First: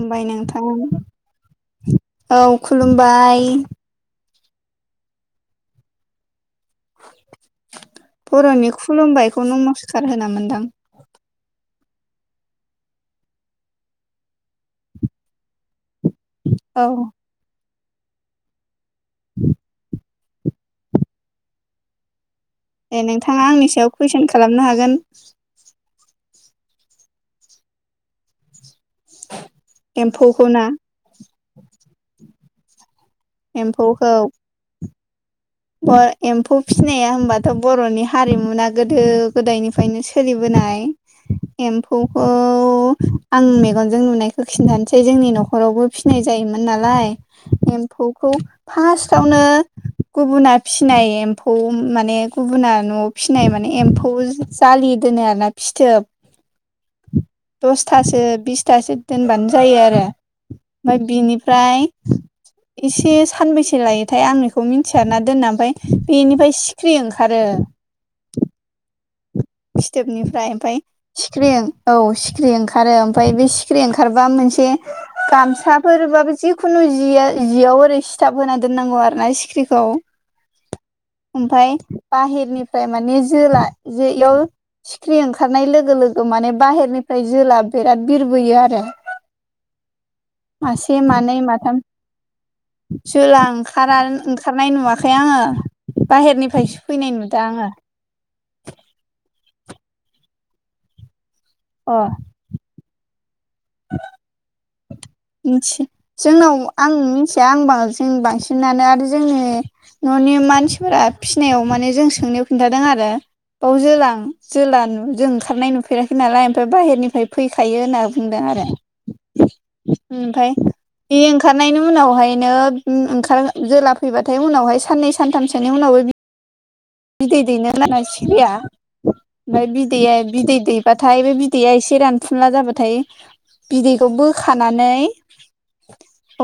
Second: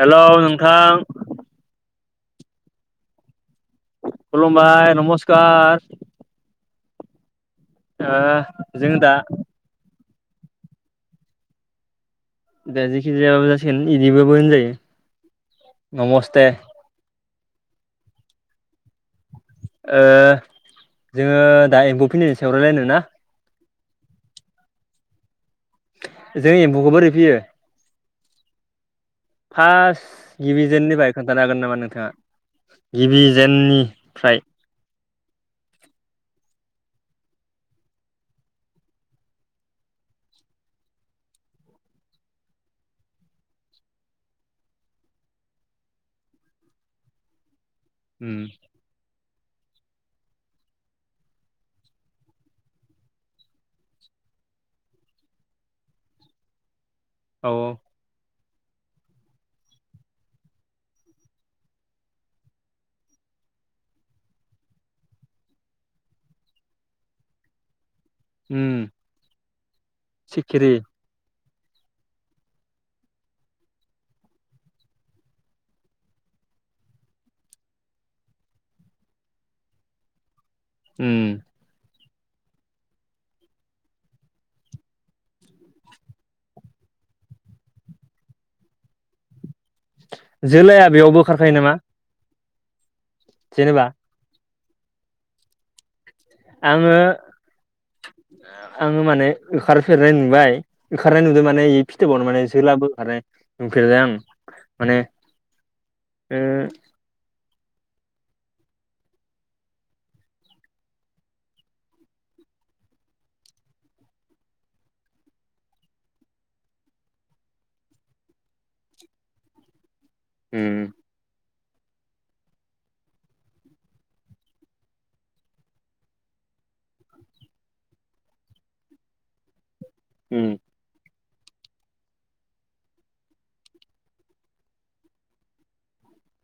हेल' नोंथां। औ खुलुमबाय। खुलुमबाय नमस्कार। ओ बर'नि जों दा खुलुमबायखौ नमस्कार होना मोनदां! दा जिखिजायाबाबो जासिगोन बिदिबाबो होनजायो नमस्ते। औ। उम ओ जोङो दा एम्फौ फिनायनि सायाव रायलायनो ना? थाङा आंनि सायाव कुइसन खालामनो हागोन। जों एम्फौखौ बोरै फियो। फार्स्ट एम्फौखौ ना गिबि जेननिफ्राय खोन्थानो हागोन नामा नोंथाङा? गिबि जेननिफ्राय ओ एम्फौ फिसिनाया होनबाथ' बर'नि हारिमुना गोदो गोदायनिफ्रायनो सोलिबोनाय। एम्फौखौ आं मेगनजों नुनायखौ खिन्थानोसै जोंनि न'खरावबो फिनाय जायोमोन नालाय एम्फौखौ उम फार्स्टआवनो। गुबुना फिसिनाय एम्फौ माने गुबुना न'आव फिसिनाय माने एम्फौ जालि दोनो आरोना। फिथोब औ दसथासो बिसथासो दोनबानो जायो आरो। ओमफ्राय बिनिफ्राय एसे सानबेसे लायोथाय आं बेखौ मिन थियाना दोनना ओमफ्राय बेनिफ्राय सिख्रि ओंखारो। उम। फिथोबनिफ्राय सिखिरि ओमफ्राय सिखिरि औ सिखिरि ओंखारो ओमफ्राय बे सिखिरि ओंखारबा मोनसे गामसाफोरबाबो जिखुनु जियाव ओरै सिथाब होना दोननांगौ आरो ना सिख्रिखौ उम ओमफ्राय बाहेरनिफ्राय मानिे जोला ज इयाव सिख्रि ओंखारनाय लोगो लोगो माने बाहेरनिफ्राय जोला बिराद बिरबोयो आरो जोलाया मासे बेयावबो मानै ओंखारखायो नामा माथाम जला जेनेबा ओंखार ओंखारनाय नुवाखै आङो बाहेरनिफ्राय सो आङो फैनाय नुदों आङो आङो माने ओंखारफेरनाय नुबाय ओंखारनाय नुदों माने अ फिथोबावनो माने जोलाबो ओंखारनाय नुफेरदों आं माने मिथि जोंनाव ओ आं मिथिया आं जों बांसिनानो आरो जोंनि न'नि मानसिफोरा फिसिनायाव माने जों सोंनोाव खिन्थादों आरो बाव ज जला जों ओंखारनाय नुफेराखै नालाय ओमफ्राय बाहेरनिफ्राय फैखायो होनना बुंदों आरो मफ्राय उम बे ओंखारनायनि उनावहायनो ओंखार जेला फैबाथाय उनावहाय साननै सानथामसोनि उनावबो बिदै दैनो होना सिखिरिया ओमफ्राय बिदैया उम बिदै दै बाथाय बे बिदैया एसे रानफुनला जाबाथाय बिदैखौ बोखानानै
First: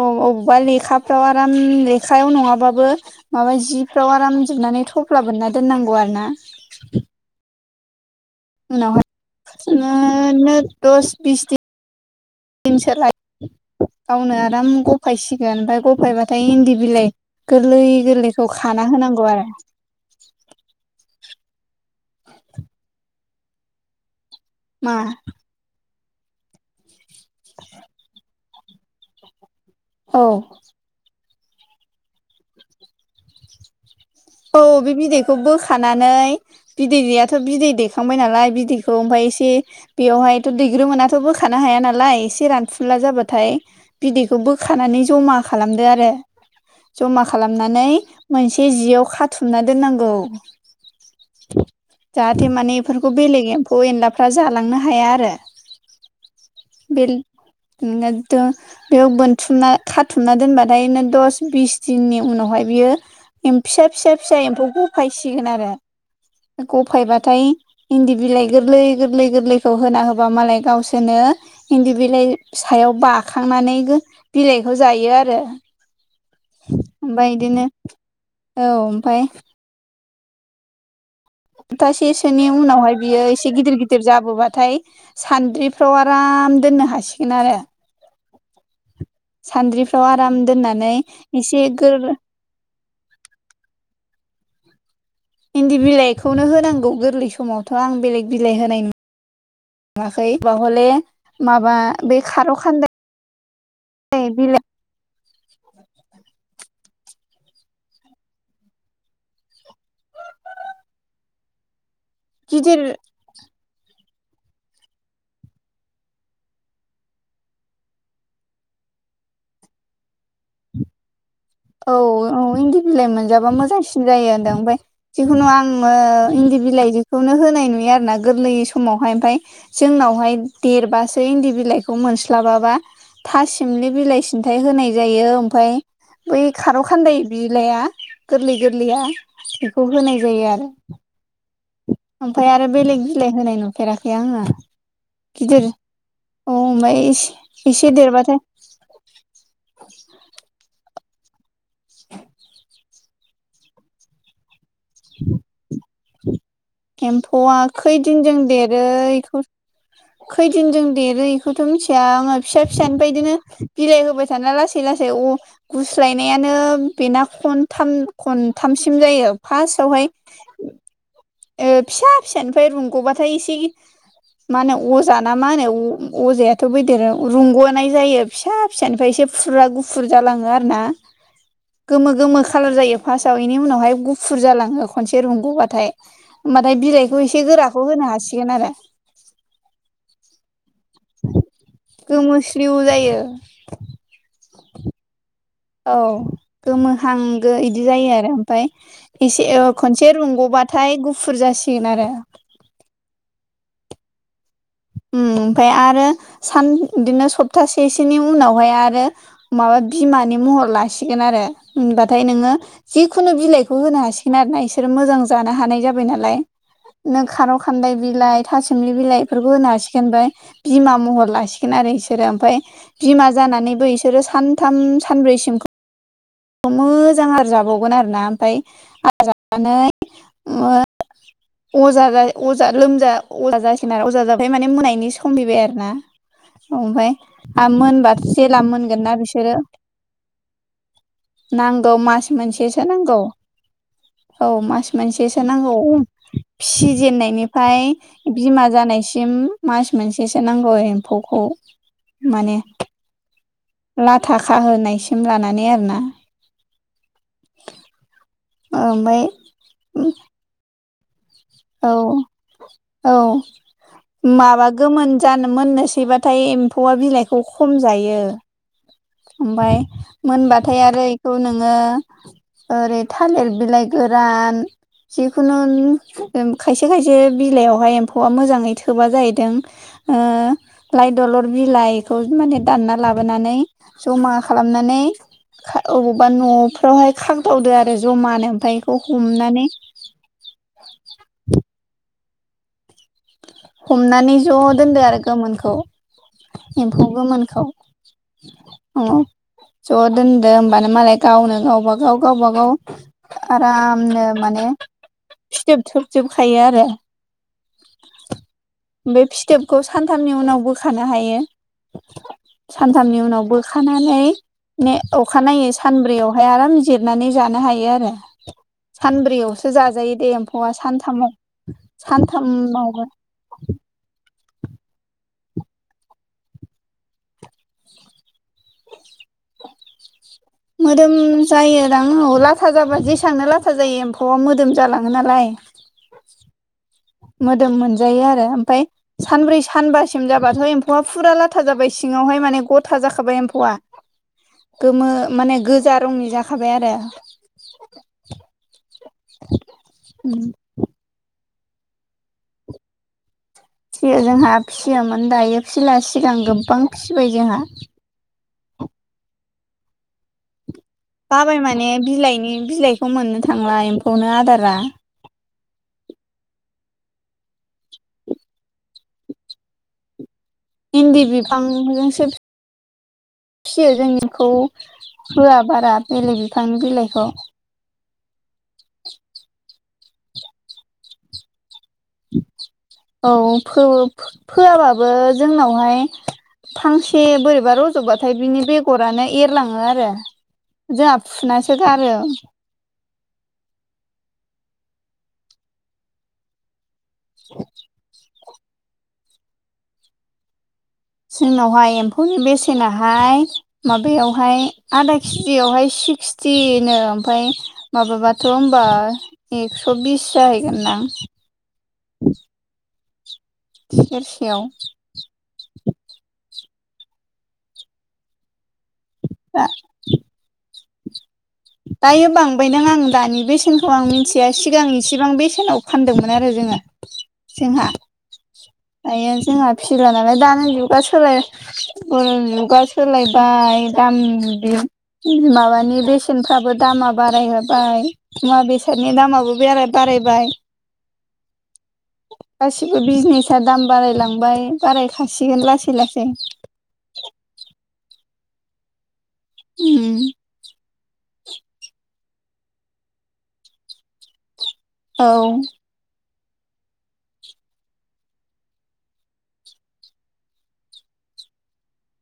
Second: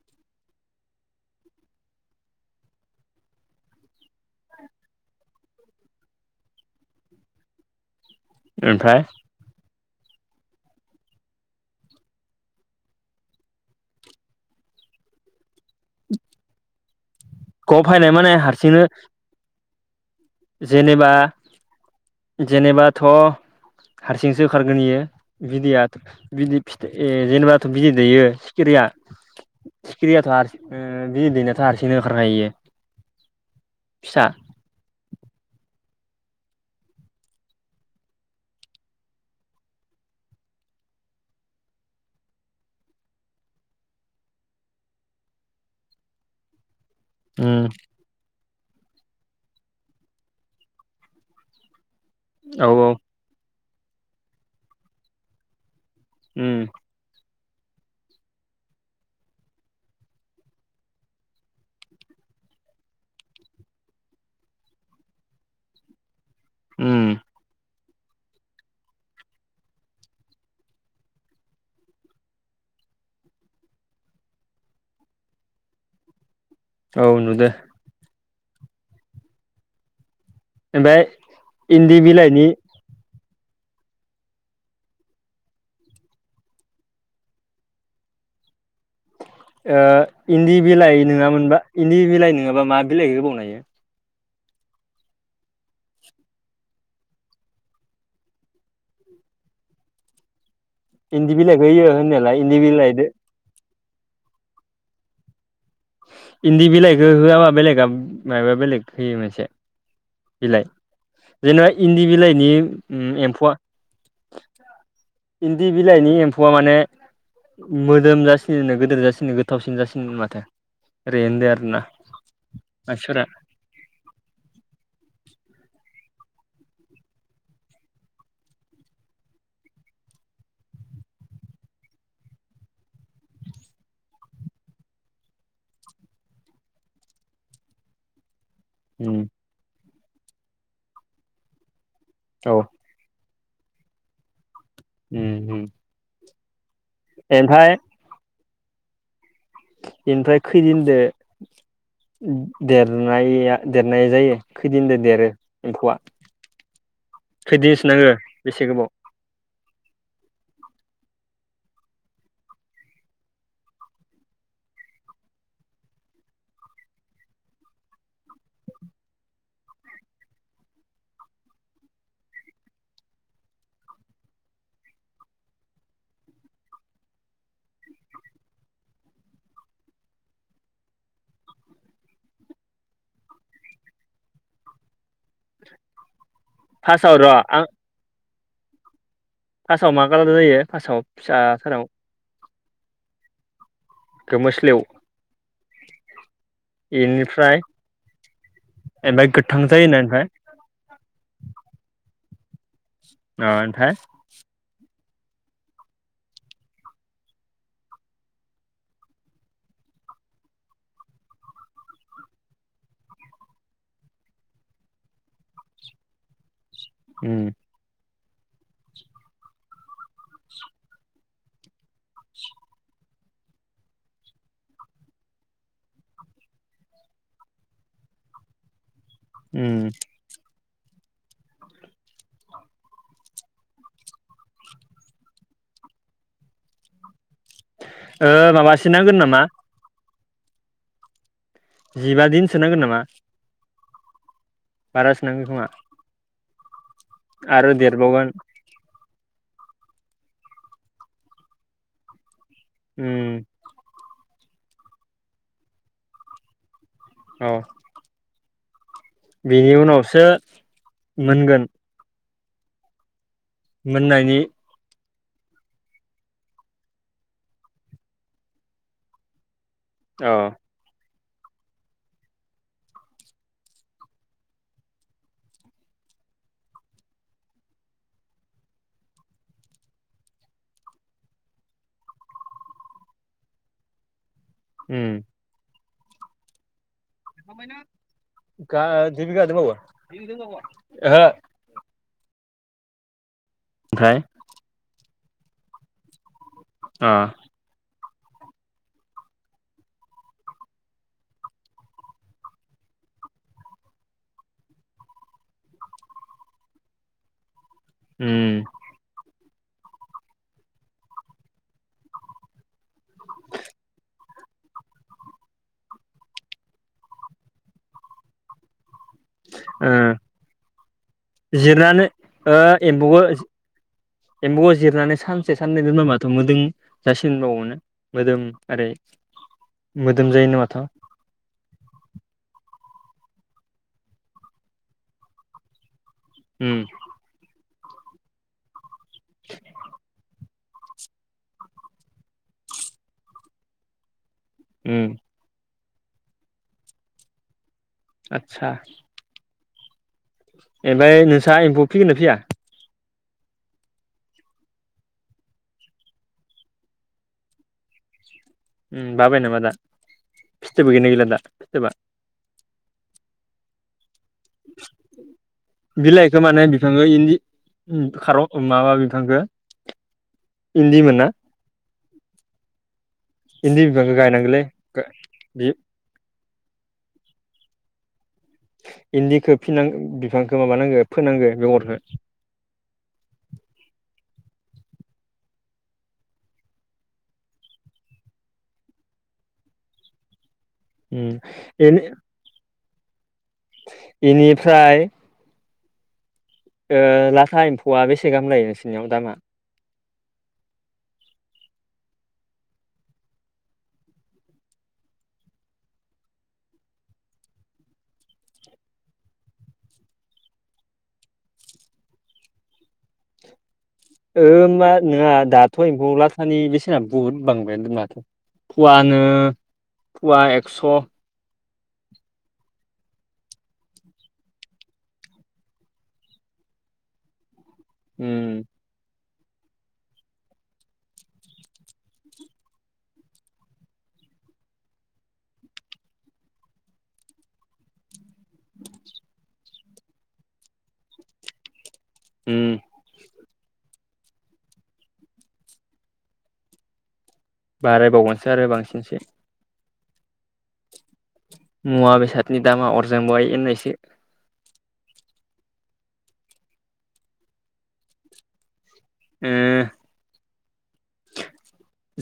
अबेबा लेखाफ्राव आराम लेखायाव नङाबाबो माबा जि फ्राव आरामजोबनानै थफ्ला बोनना दोननांगौ आरो ना ओमफ्राय उनावहाय बिनो दस बिस दिन दिनसोलाय गावनो आराम गफायसिगोन ओमफ्राय उफायबाथाय इन्दि बिलाइ गोरलै ग फैनाय माने गोरलैखौ हारसिंनो खाना होनांगौ आरो जेनेबा जेनेबाथ' हारसिंसो होखारगोन मा बियो बिदैयाथ' बिदै फिथाइ ए जेनेबाथ' बिदै दैयो क्रिया औ सिक्रिया थ' आरो बि दैैनाथ' हारसिंनो होओंखारखायो फिसा औ बे बिदैखौ बोखानानै बिदैयाथ' बिदै दैखांबाय नालाय बिदैखौ ओमफ्राय एसे बेवहायथ' दैग्रोमोनाथ' बोखानो हाया नालाय एसे रानफुला जाबाथाय बिदैखौ बोखानानै जमा खालामदो आरो जमा उम खालामनानै मोनसे जियाव खाथुमना दोननांगौ जाहाथे औ माने बेफोरखौ बेलेग एम्फौ एनलाफ्रा जालांनो हाया आरो उम बेल [unintelligible] बेयाव बोनथुमना खाथुमना दोनबाथायनो दस बिस दिननि उनावहाय बियो फिसा फिसा फिसा एम्फौ गफायसिगोन आरो उम गफायबाथाय इन्दि बिलाइ गोरलै गोरलै गोरलैखौ होना होबा मालाय गावसोरनो इन्दि बिलाइ सायाव बाखांनानै बिलाइखौ जायो आरो औ ओमफफ्राय नुदो बिदिनो औ ओमफाय ओमफ्राय इन्दि सप्थासेसोनि बिलाइनि उनावहाय बियो एसे गिदिर गिदिर गिदिर जाबोबाथाय सान्द्रिफ्राव आराम दोननो हासिगोन आरो सान्द्रिफ्राव आराम इन्दि दोननानै बिलाइ एसे नङामोनबा इन्दि गोर बिलाइ ङाबा मा बिलाइ होबावनो हायो इन्दि बिलाइखौनो होनांगौ गोरलै समावथ' आं बेलेग बिलाइ होनाय नो थाखै ब हले इन्दि बिलाइखौ माबा होयो बे होननायालाय खार' इन्दि खान्दा बिलाइदो बि इन्दि बिलाइखौ होआबा बेलेगा माबा बेलेग होयो मोनसे बिलाइ जेनेबा इन्दि बिलाइनि गिदिर एम्फौआ इन्दि बिलाइनि एम्फौआ माने उ मोदोम जासिनोनो गोदोर जासिनो गोथावसिन जासिनो माथो ओरै होनदो आर औ औ इन्दि बिलाइ मोनजाबा मोजांसिन जायो होनदों ओमफाय जिखुनु आङो इन्दि बिलाइ जिखुनो होनाय नुयो आरो ना गोरलै समावहाय ओमफाय जोंनावहाय देरबासो इन्दि बिलाइखौ मोनस्लाबाबा था सिमलि बिलाइ सिन्थाय होनाय जायो ओमफाय बै खारौ खान्दाय बिलाया गोरलै गोरलैया उम बेखौ होनाय जायो आरो ओमफाय औ आरो बेलेग बिलाइ होनाय नुफेराखै आङो। उम उम अ ओमफाय इस ओमफ्राय इसे देरबाथाय बेनिफ्राय खैदिनदो उम देरनाया देरनाय जायो? खैदिनदो देरो एम्फौआ? एम्फौआ खैदिनसो नांगो खैदिनजों बेसे देरो गोबाव इखौ खैदिनजों देरो इखौथ' मिथिया आङो फिसा फिसानिफ्राय इदिनो बिलाइ होबाय थाना लासै लासै अ गुस्लायनायानो बेना खनथाम खनथामसिम जायो फास्टआवहाय ओ फिसा फिसानिफ्राय रुंग'बाथाय एसे गि मा होनो अजा ना मा होनो अ अजायाथ' बे देर रुंग'नाय जायो। फिसा फिसानिफ्राय एसे फुरा गुफुर जालाङो आरो ना गोमो गोमो खालार जायो फास्टआव इनि उनावहाय गुफुर जालाङो खनसे रुंगबाथाय होमबाथाय फार्स्टआव बिलाइखौ र' एसे आं गोराखौ होनो हासिगोन आरो फास्टआव मा कालार जायो फास्टआव फिसाफोराव? गोमोस्रिउ जायो। गोमोस्लिउ औ गोमोहां गो इनिफ्राय इदि जायो आरो ओमफाय ओमफ्राय एसे गोथां ओ जायोनो खनसे ओमफ्राय रुंगौबाथ थाय गुफुर जासिगोन आरो अ ओनथाय उम ओमफाय आरो सान इदिनो सप्तासेसोनि उनावहाय आरो माबा बिमानि महर लासिगोन आरो होनबाथाय नोङो जिखुनु बिलाइखौ होनो हासिगोन आरो ना इसोरो मोजां जानो हानाय जाबाय नालाय नो उम खार' खान्दाय बिलाइ था सोमलि बिलाइ इफोरखौ होनो हासिगोन ओमफाय बिमा महर लासिगोन आरो इसोरो ओमफाय बिमा जानानैबो इसोरो सानथाम सानब्रैसिमख खौ मोजां आरो जाबावगोन आरोना ओमफाय आहार जानानै उम ओ अजा जाय अजा लोमजा अजा जासिगोन आरो अजा जाबाथाय माने मोननायनि सम फैबाय आरो ना औ ओमफाय आ मोनबा ओ जेला माबासो मोनगोन नांगोन ना नामा बिसोरो नांगौ जिबा मास दिनसो नांगोन मोनसेसो नामा नांगौ। औ मास बारासो मोनसेसो नांगोन खोमा नांगौ उ आरो फिसिजेननायनिफाय देरबावगोन बिमा जानायसिम मास मोनसेसो नांगौ एम्फौखौ माने उम लाथा खाहोनायसिम लानानै आरोना अ ओ ओमफाय बेनि उनावसो मोनगोन। औ औ मोननायनि माबाग गोमोन जानो मोननोसैबाथाय एम्फौआ बिलाइखौ खम जायो। ओमफाय अ मोनबाथाय आरो इखौ नोङो ओरै थालिर बिलाइ गोरान जिखुनोन ओम खायसे खायसे बिलाइयावहाय एम्फौआ मोजाङै थोबा जाहैदों। ओ लाइ दलर बिलाइखौ माने दानना लाबोनानै जमा खालामनानै उम खा अबावबा न'फ [unintelligible] हाय खागदावदो आरो जमानो ओमफाय गा इखौ दुइ बिघा हमनानै दंबावो ओहो ओमफ्राय हमनानै ज' दोनदो आरो गोमोनखौ एम्फौ अ गोमोनखौ [unintelligible] ज' दोनदो होमबानो मालाय गावनो गावबा गाव गावबा गाव आरामनो माने फिथोब थोबजोबखायो आरो उ बे फिथोबखौ सानथामनि उनाव बोखानो हायो सानथामनि उनाव बोखानानै ने अखानायै सानब्रैयावहाय आराम जिरनानै जानो हायो आरो सानब्रैयावसो ओ जाजायो दे एम्फौआ सानथामाव जिरनानै सानथाम एम्फौआ जिरनानै सानसे साननै दोनबा माथो मोदोम जासिनबावोनो मोदोम ओरै मोदोम जायो नो माथो मोदोम जायोदां औ लाथा जाबा जेसांनो लाथा जायो एम्फौआ मोदोम जालाङो नालाय उ मोदोम मोनजायो आरो ओमफाय सानब्रै सानबासिम जाबाथ' एम्फौआ फुरा लाथा जाबाय सिङावहाय माने गथा जाखाबाय एम्फौआ उम गोमो माने गोजा रंनि जाखाबाय आरो आतसा उ इमफाय नोंसा एम्फौ फिगोना फिया फियो जोंहा फिसियोमोन दायो फिसिला सिगां गोबां फिबाय जोंहा उ बाबाय नामा दा फिथबो गैना बाबाय माने बिलाइनि बिलाइखौ मोननो थांला एम्फौनो आदारा बिलाइखौ माने बिफां इन्दि खार ओ माबा बिफांखो इन्दि बिफांजोंसो इन्दि फियो बिफांखौ जोंनिखौ गायनांगौलै होआ बे बारा बेलेग बिफांनि बिलाइखौ इन्दिखौ फिनां बिफांखौ माबानांगो फोनांगो बेगरखौ औ फो फोआबाबो जोंनावहाय फांसे बोरैबा रज'बाथाय बिनि बेगरानो एरलाङो आरो जोंहा फुनासो गारो इनिफ्राय ओ लाथा एम्फौआ बेसे गाहाम लायो नोंसिनियाव दामा? जोंनावहाय एम्फौनि बेसेनाहाय माबायावहाय आधा केजियावहाय सिक्सटिनो ओमफाय माबाबाथ' होनबा एक्स' बिस जाहैगोन ना सेरसेयाव ओमबा नोङा दाथ' एम्फौ लाथानि बेसेना बुहुद बांबाय माथो फुवानो दा फुवा एक्स' दायो बांबाय दां आं दानि बेसेनखौ आं मिन्थिया सिगां इसिबां बेसेनाव फानदोंमोन आरो जोङो जोंहा उ दायो जोंहा फिला नालाय दानि जुगा सोलाय [unintelligible] जुगा सोलायबाय दाम बि माबानि बेसेनफ्राबो दामा बाराय होबाय मुवा बेसादनि दामाबो बेरा बारायबाय। उम गासिबो बिजनेसा दाम बारायलांबाय बारायखासिगोन लासै लासै। बारायबावगोनसो आरो बांसिनसो। [unintelligible] मुवा बेसादनि दामा अरजोंबाय होननायसो। औ। ओ।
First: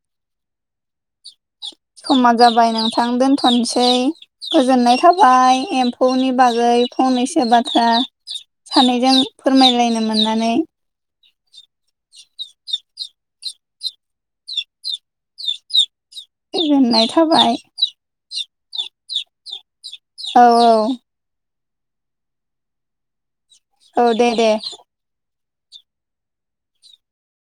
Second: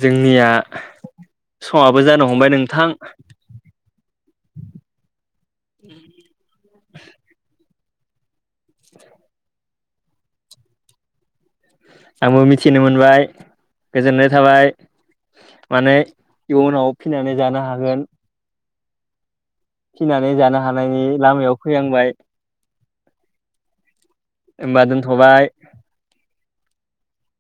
जोंनिया समाबो जानो हमबाय नोंथां। थानसै गोजोननाय थाबाय एम्फौनि बागै फंनैसो बाथ्रा सानैजों फोरमायलायनो मोननानै। आंबो मिथिनो मोनबाय गोजोननाय थाबाय। माने इयुनाव गोजोननाय फिनानै थाबाय जानो हागोन। फिनानै औ जानो औ हानायनि लामायाव फैहांबाय। औ दे दे। होनबा दोनथ'बाय।